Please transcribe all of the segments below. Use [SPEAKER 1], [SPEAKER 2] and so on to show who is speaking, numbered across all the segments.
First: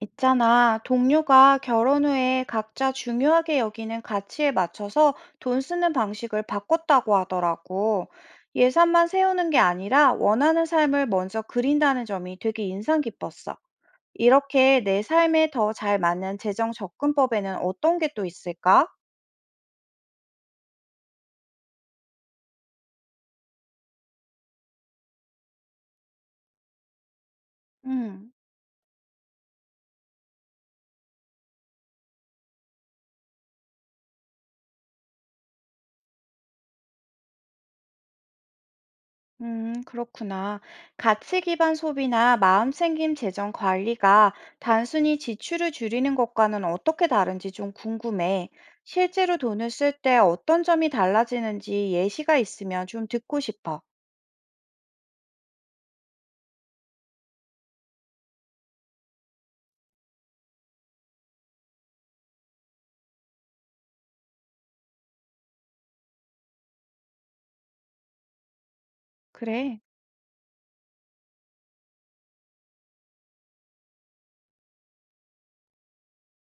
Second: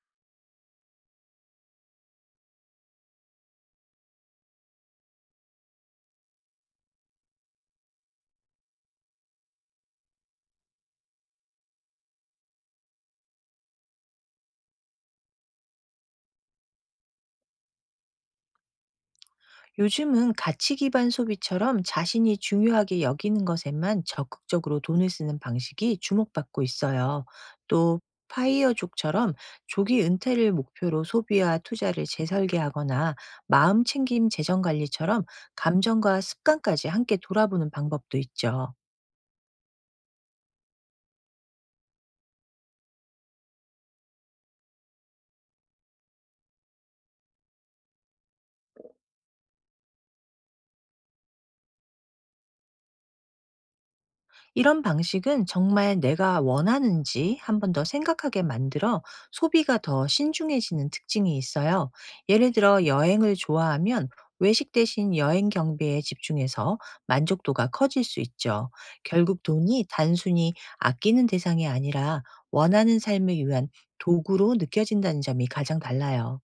[SPEAKER 1] 있잖아, 동료가 결혼 후에 각자 중요하게 여기는 가치에 맞춰서 돈 쓰는 방식을 바꿨다고 하더라고. 예산만 세우는 게 아니라 원하는 삶을 먼저 그린다는 점이 되게 인상 깊었어. 이렇게 내 삶에 더 잘 맞는 재정 접근법에는 어떤 게 또 있을까?
[SPEAKER 2] 요즘은 가치 기반 소비처럼 자신이 중요하게 여기는 것에만 적극적으로 돈을 쓰는 방식이 주목받고 있어요. 또
[SPEAKER 1] 음.
[SPEAKER 2] 파이어족처럼 조기 은퇴를 목표로 소비와 투자를 재설계하거나 마음 챙김 재정 관리처럼 감정과 습관까지 함께 돌아보는 방법도 있죠.
[SPEAKER 1] 그렇구나. 가치 기반 소비나 마음챙김 재정 관리가 단순히 지출을 줄이는 것과는 어떻게 다른지 좀 궁금해. 실제로 돈을 쓸 때 어떤 점이 달라지는지 예시가 있으면 좀 듣고 싶어.
[SPEAKER 2] 이런 방식은 정말 내가 원하는지 한 번 더 생각하게 만들어, 소비가 더 신중해지는 특징이 있어요. 예를 들어 여행을 좋아하면 외식 대신 여행 경비에 집중해서 만족도가 커질 수 있죠. 결국
[SPEAKER 1] 그래.
[SPEAKER 2] 돈이 단순히 아끼는 대상이 아니라 원하는 삶을 위한 도구로 느껴진다는 점이 가장 달라요.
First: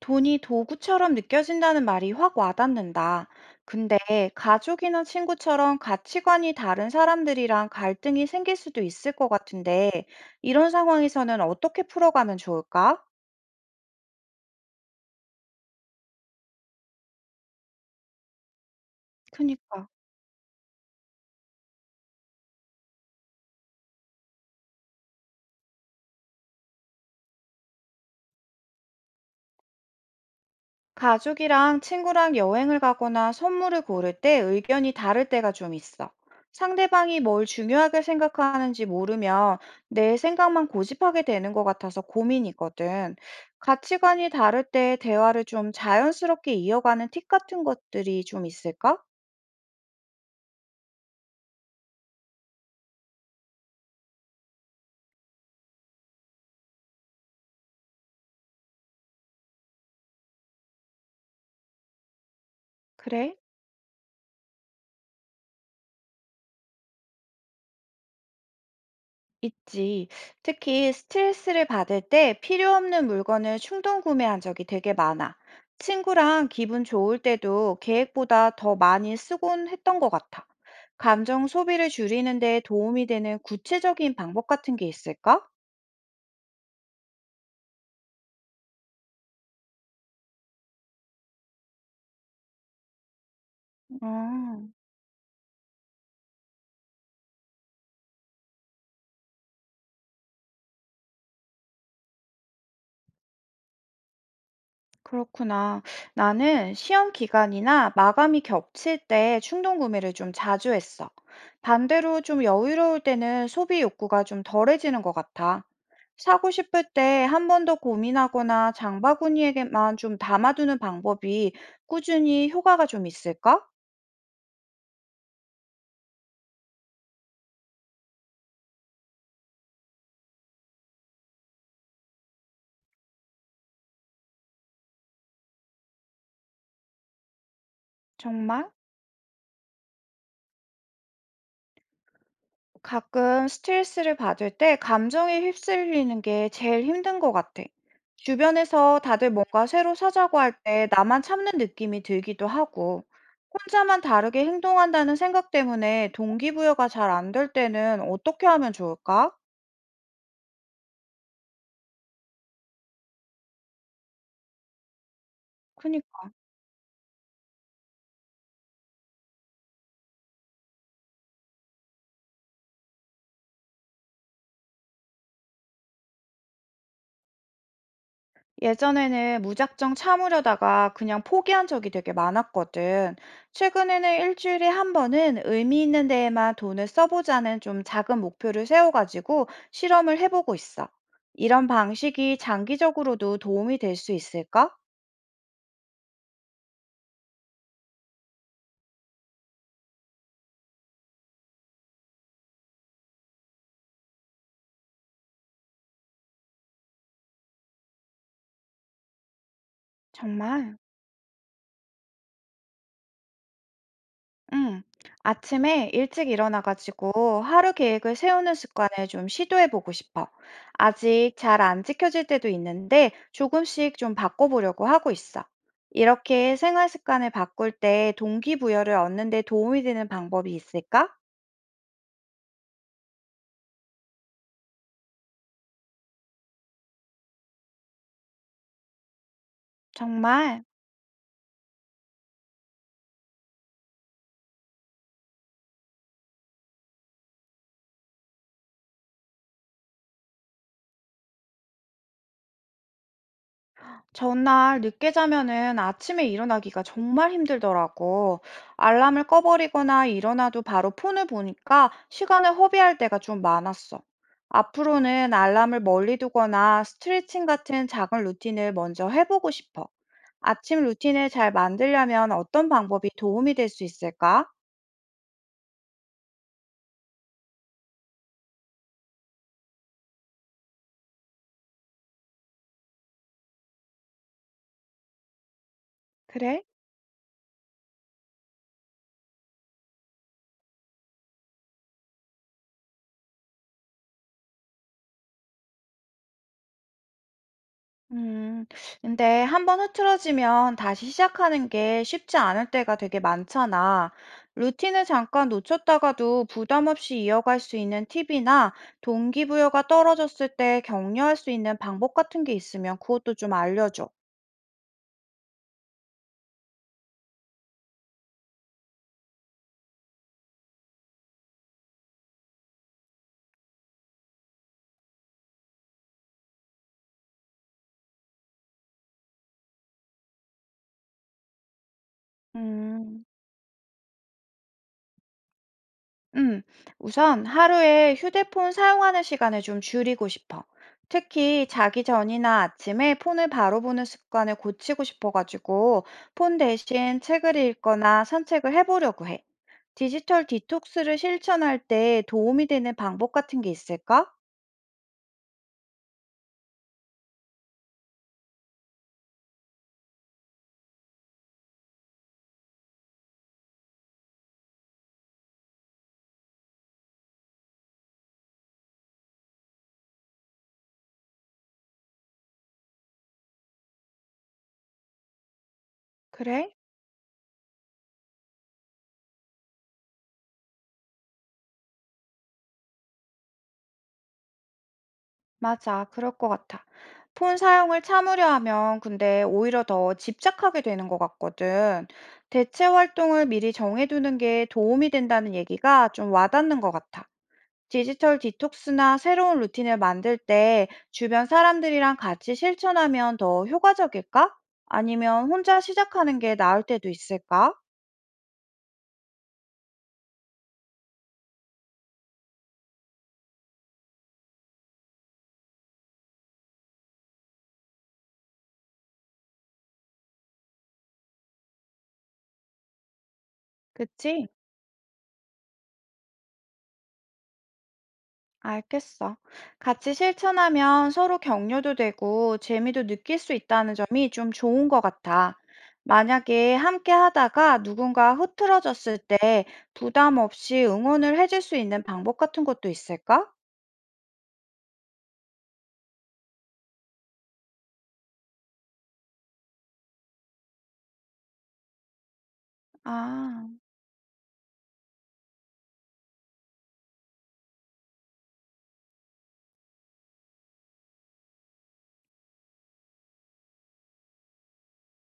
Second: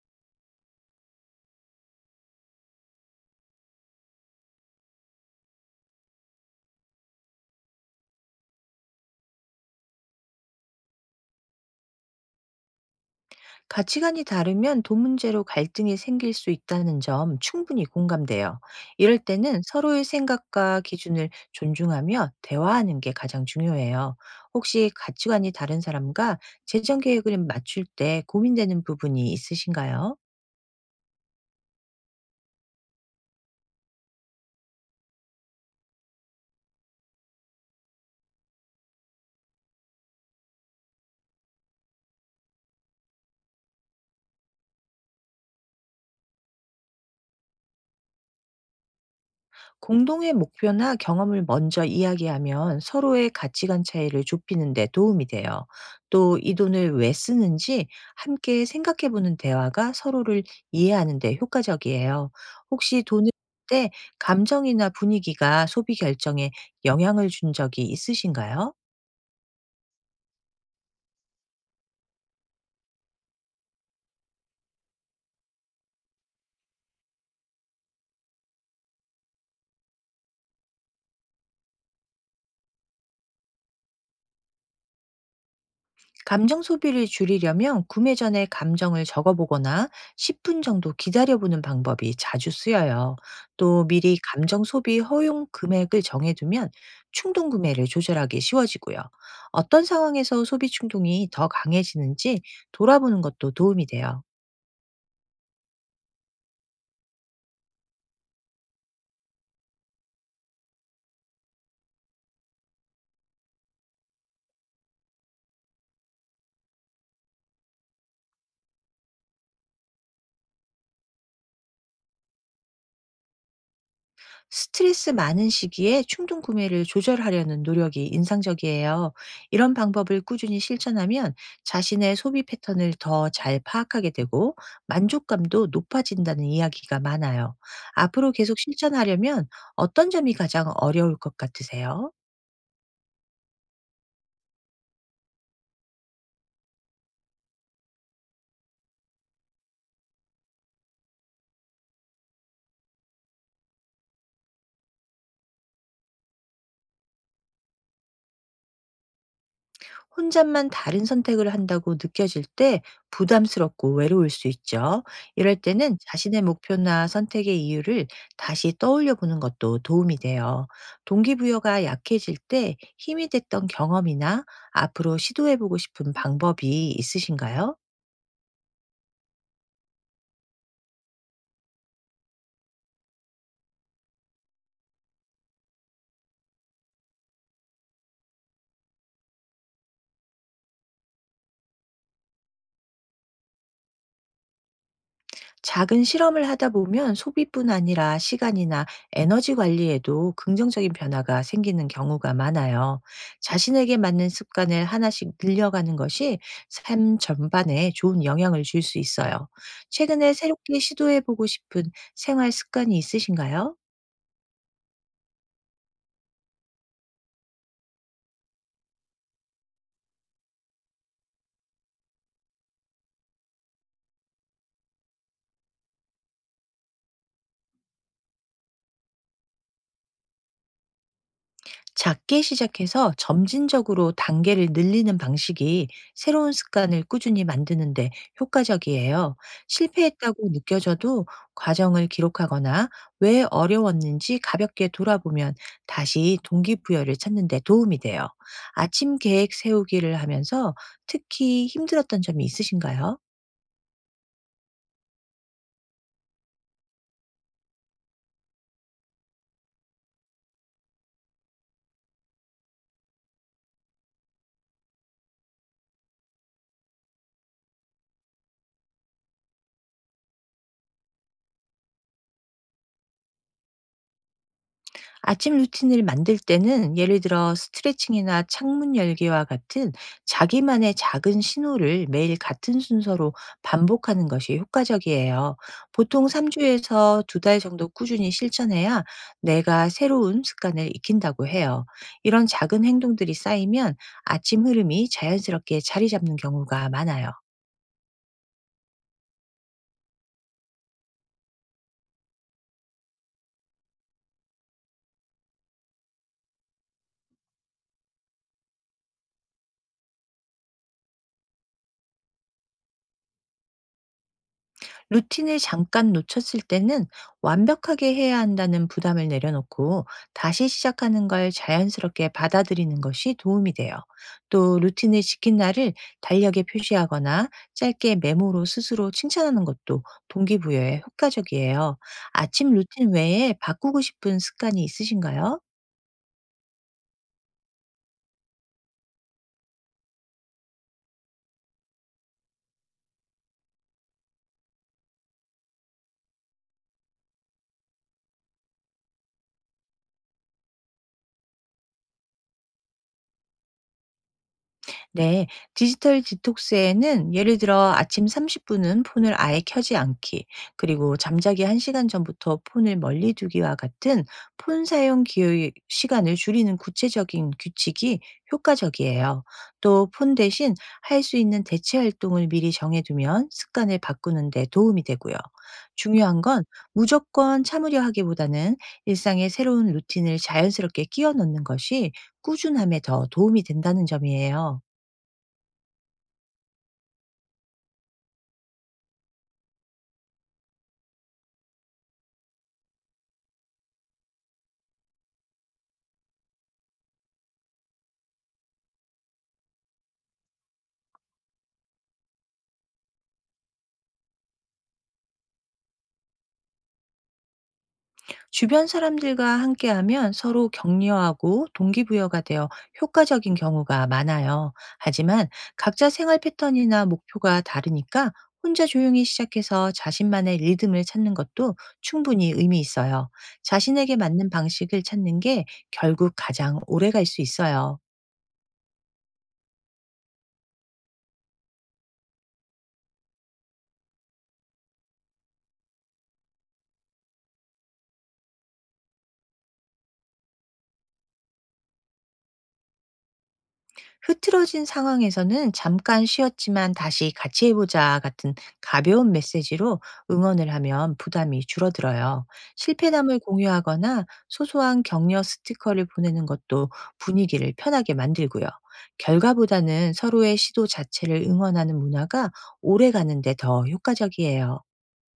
[SPEAKER 1] 돈이 도구처럼 느껴진다는 말이 확 와닿는다. 근데 가족이나 친구처럼 가치관이 다른 사람들이랑 갈등이 생길 수도 있을 것 같은데, 이런 상황에서는 어떻게 풀어가면 좋을까?
[SPEAKER 2] 가치관이 다르면 돈 문제로 갈등이 생길 수 있다는 점 충분히 공감돼요. 이럴 때는
[SPEAKER 1] 그니까.
[SPEAKER 2] 서로의 생각과 기준을 존중하며 대화하는 게 가장 중요해요. 혹시 가치관이 다른 사람과 재정 계획을 맞출 때 고민되는 부분이 있으신가요?
[SPEAKER 1] 가족이랑 친구랑 여행을 가거나 선물을 고를 때 의견이 다를 때가 좀 있어. 상대방이 뭘 중요하게 생각하는지 모르면 내 생각만 고집하게 되는 것 같아서 고민이거든. 가치관이 다를 때 대화를 좀 자연스럽게 이어가는 팁 같은 것들이 좀 있을까?
[SPEAKER 2] 공동의 목표나 경험을 먼저 이야기하면 서로의 가치관 차이를 좁히는 데 도움이 돼요. 또 이 돈을 왜 쓰는지 함께 생각해 보는 대화가 서로를 이해하는 데 효과적이에요. 혹시 돈을
[SPEAKER 1] 그래?
[SPEAKER 2] 쓸때 감정이나 분위기가 소비 결정에 영향을 준 적이 있으신가요?
[SPEAKER 1] 있지. 특히 스트레스를 받을 때 필요 없는 물건을 충동 구매한 적이 되게 많아. 친구랑 기분 좋을 때도 계획보다 더 많이 쓰곤 했던 것 같아. 감정 소비를 줄이는 데 도움이 되는 구체적인 방법 같은 게 있을까?
[SPEAKER 2] 감정 소비를 줄이려면 구매 전에 감정을 적어보거나 10분 정도 기다려보는 방법이 자주 쓰여요. 또 미리 감정
[SPEAKER 1] 음.
[SPEAKER 2] 소비 허용 금액을 정해두면 충동 구매를 조절하기 쉬워지고요. 어떤 상황에서 소비 충동이 더 강해지는지 돌아보는 것도 도움이 돼요.
[SPEAKER 1] 그렇구나. 나는 시험 기간이나 마감이 겹칠 때 충동 구매를 좀 자주 했어. 반대로 좀 여유로울 때는 소비 욕구가 좀 덜해지는 것 같아. 사고 싶을 때 한 번 더 고민하거나 장바구니에게만 좀 담아두는 방법이 꾸준히 효과가 좀 있을까?
[SPEAKER 2] 스트레스 많은 시기에 충동 구매를 조절하려는 노력이 인상적이에요. 이런 방법을 꾸준히 실천하면 자신의 소비 패턴을 더 잘 파악하게 되고 만족감도 높아진다는 이야기가 많아요. 앞으로 계속
[SPEAKER 1] 정말?
[SPEAKER 2] 실천하려면 어떤 점이 가장 어려울 것 같으세요?
[SPEAKER 1] 가끔 스트레스를 받을 때 감정에 휩쓸리는 게 제일 힘든 것 같아. 주변에서 다들 뭔가 새로 사자고 할 때 나만 참는 느낌이 들기도 하고, 혼자만 다르게 행동한다는 생각 때문에 동기부여가 잘 안 될 때는 어떻게 하면 좋을까?
[SPEAKER 2] 혼자만 다른 선택을 한다고 느껴질 때 부담스럽고 외로울 수 있죠. 이럴 때는
[SPEAKER 1] 그니까.
[SPEAKER 2] 자신의 목표나 선택의 이유를 다시 떠올려 보는 것도 도움이 돼요. 동기부여가 약해질 때 힘이 됐던 경험이나 앞으로 시도해 보고 싶은 방법이 있으신가요?
[SPEAKER 1] 예전에는 무작정 참으려다가 그냥 포기한 적이 되게 많았거든. 최근에는 일주일에 한 번은 의미 있는 데에만 돈을 써보자는 좀 작은 목표를 세워가지고 실험을 해보고 있어. 이런 방식이 장기적으로도 도움이 될 수 있을까?
[SPEAKER 2] 작은 실험을 하다 보면 소비뿐 아니라 시간이나 에너지 관리에도 긍정적인 변화가 생기는 경우가 많아요. 자신에게 맞는 습관을 하나씩 늘려가는 것이 삶 전반에 좋은 영향을 줄 수 있어요. 최근에
[SPEAKER 1] 정말.
[SPEAKER 2] 새롭게 시도해보고 싶은 생활 습관이 있으신가요?
[SPEAKER 1] 음, 아침에 일찍 일어나가지고 하루 계획을 세우는 습관을 좀 시도해보고 싶어. 아직 잘 안 지켜질 때도 있는데 조금씩 좀 바꿔보려고 하고 있어. 이렇게 생활 습관을 바꿀 때 동기부여를 얻는 데 도움이 되는 방법이 있을까?
[SPEAKER 2] 작게 시작해서 점진적으로 단계를 늘리는 방식이 새로운 습관을 꾸준히 만드는데 효과적이에요. 실패했다고
[SPEAKER 1] 정말.
[SPEAKER 2] 느껴져도 과정을 기록하거나 왜 어려웠는지 가볍게 돌아보면 다시 동기부여를 찾는 데 도움이 돼요. 아침 계획 세우기를 하면서 특히 힘들었던 점이 있으신가요?
[SPEAKER 1] 전날 늦게 자면은 아침에 일어나기가 정말 힘들더라고. 알람을 꺼버리거나 일어나도 바로 폰을 보니까 시간을 허비할 때가 좀 많았어. 앞으로는 알람을 멀리 두거나 스트레칭 같은 작은 루틴을 먼저 해보고 싶어. 아침 루틴을 잘 만들려면 어떤 방법이 도움이 될 수 있을까?
[SPEAKER 2] 아침 루틴을 만들 때는, 예를 들어 스트레칭이나 창문 열기와 같은 자기만의 작은 신호를 매일 같은 순서로 반복하는 것이 효과적이에요. 보통
[SPEAKER 1] 그래?
[SPEAKER 2] 3주에서 2달 정도 꾸준히 실천해야 내가 새로운 습관을 익힌다고 해요. 이런 작은 행동들이 쌓이면 아침 흐름이 자연스럽게 자리 잡는 경우가 많아요.
[SPEAKER 1] 음, 근데 한번 흐트러지면 다시 시작하는 게 쉽지 않을 때가 되게 많잖아. 루틴을 잠깐 놓쳤다가도 부담 없이 이어갈 수 있는 팁이나 동기부여가 떨어졌을 때 격려할 수 있는 방법 같은 게 있으면 그것도 좀 알려줘.
[SPEAKER 2] 루틴을 잠깐 놓쳤을 때는 완벽하게 해야 한다는 부담을 내려놓고 다시 시작하는 걸 자연스럽게 받아들이는 것이 도움이 돼요. 또 루틴을 지킨 날을 달력에 표시하거나 짧게 메모로 스스로 칭찬하는 것도 동기부여에 효과적이에요. 아침 루틴
[SPEAKER 1] 음.
[SPEAKER 2] 외에 바꾸고 싶은 습관이 있으신가요?
[SPEAKER 1] 음, 우선 하루에 휴대폰 사용하는 시간을 좀 줄이고 싶어. 특히 자기 전이나 아침에 폰을 바로 보는 습관을 고치고 싶어가지고 폰 대신 책을 읽거나 산책을 해보려고 해. 디지털 디톡스를 실천할 때 도움이 되는 방법 같은 게 있을까?
[SPEAKER 2] 네, 디지털 디톡스에는, 예를 들어 아침 30분은 폰을 아예 켜지 않기, 그리고 잠자기 1시간 전부터 폰을 멀리 두기와 같은 폰 사용 기회 시간을 줄이는 구체적인 규칙이 효과적이에요. 또 폰 대신 할 수 있는 대체 활동을 미리 정해두면 습관을 바꾸는 데 도움이 되고요. 중요한 건,
[SPEAKER 1] 그래?
[SPEAKER 2] 무조건 참으려 하기보다는 일상의 새로운 루틴을 자연스럽게 끼워 넣는 것이 꾸준함에 더 도움이 된다는 점이에요.
[SPEAKER 1] 맞아, 그럴 것 같아. 폰 사용을 참으려 하면 근데 오히려 더 집착하게 되는 것 같거든. 대체 활동을 미리 정해두는 게 도움이 된다는 얘기가 좀 와닿는 것 같아. 디지털 디톡스나 새로운 루틴을 만들 때 주변 사람들이랑 같이 실천하면 더 효과적일까? 아니면 혼자 시작하는 게 나을 때도 있을까?
[SPEAKER 2] 주변 사람들과 함께하면 서로 격려하고 동기부여가 되어 효과적인 경우가 많아요. 하지만 각자 생활 패턴이나 목표가 다르니까 혼자 조용히 시작해서 자신만의 리듬을 찾는 것도 충분히 의미 있어요. 자신에게
[SPEAKER 1] 그치?
[SPEAKER 2] 맞는 방식을 찾는 게 결국 가장 오래 갈 수 있어요.
[SPEAKER 1] 알겠어. 같이 실천하면 서로 격려도 되고 재미도 느낄 수 있다는 점이 좀 좋은 것 같아. 만약에 함께 하다가 누군가 흐트러졌을 때 부담 없이 응원을 해줄 수 있는 방법 같은 것도 있을까?
[SPEAKER 2] 흐트러진 상황에서는 "잠깐 쉬었지만 다시 같이 해보자." 같은 가벼운 메시지로 응원을 하면 부담이 줄어들어요. 실패담을
[SPEAKER 1] 아.
[SPEAKER 2] 공유하거나 소소한 격려 스티커를 보내는 것도 분위기를 편하게 만들고요. 결과보다는 서로의 시도 자체를 응원하는 문화가 오래 가는 데 더 효과적이에요.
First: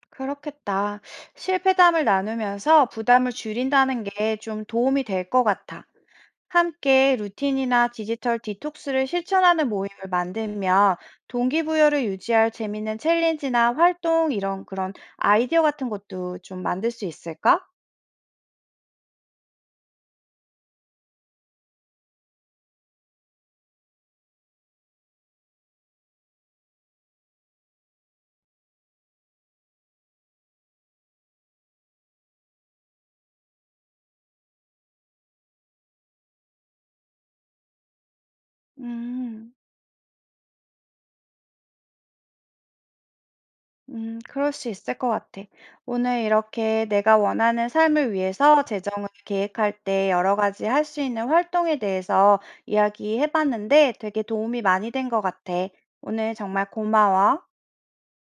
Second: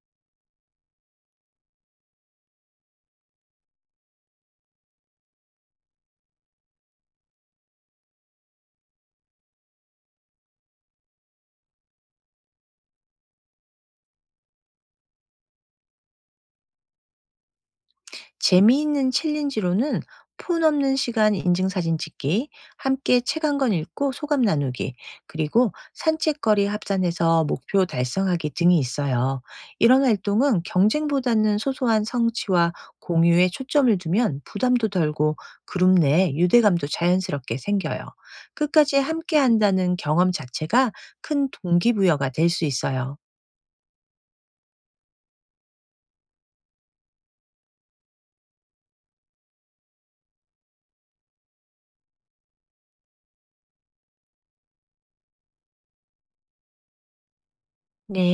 [SPEAKER 1] 그렇겠다. 실패담을 나누면서 부담을 줄인다는 게 좀 도움이 될 것 같아. 함께 루틴이나 디지털 디톡스를 실천하는 모임을 만들면 동기부여를 유지할 재밌는 챌린지나 활동 이런 그런 아이디어 같은 것도 좀 만들 수 있을까?
[SPEAKER 2] 재미있는 챌린지로는 폰 없는 시간 인증 사진 찍기, 함께 책 한 권 읽고 소감 나누기, 그리고 산책거리 합산해서 목표 달성하기 등이 있어요. 이런 활동은 경쟁보다는 소소한 성취와 공유에 초점을 두면 부담도 덜고 그룹 내 유대감도 자연스럽게 생겨요. 끝까지 함께
[SPEAKER 1] 음.
[SPEAKER 2] 한다는 경험 자체가 큰 동기부여가 될 수 있어요.
[SPEAKER 1] 그럴 수 있을 것 같아. 오늘 이렇게 내가 원하는 삶을 위해서 재정을 계획할 때 여러 가지 할 수 있는 활동에 대해서 이야기해봤는데 되게 도움이 많이 된 것 같아. 오늘 정말 고마워.
[SPEAKER 2] 네,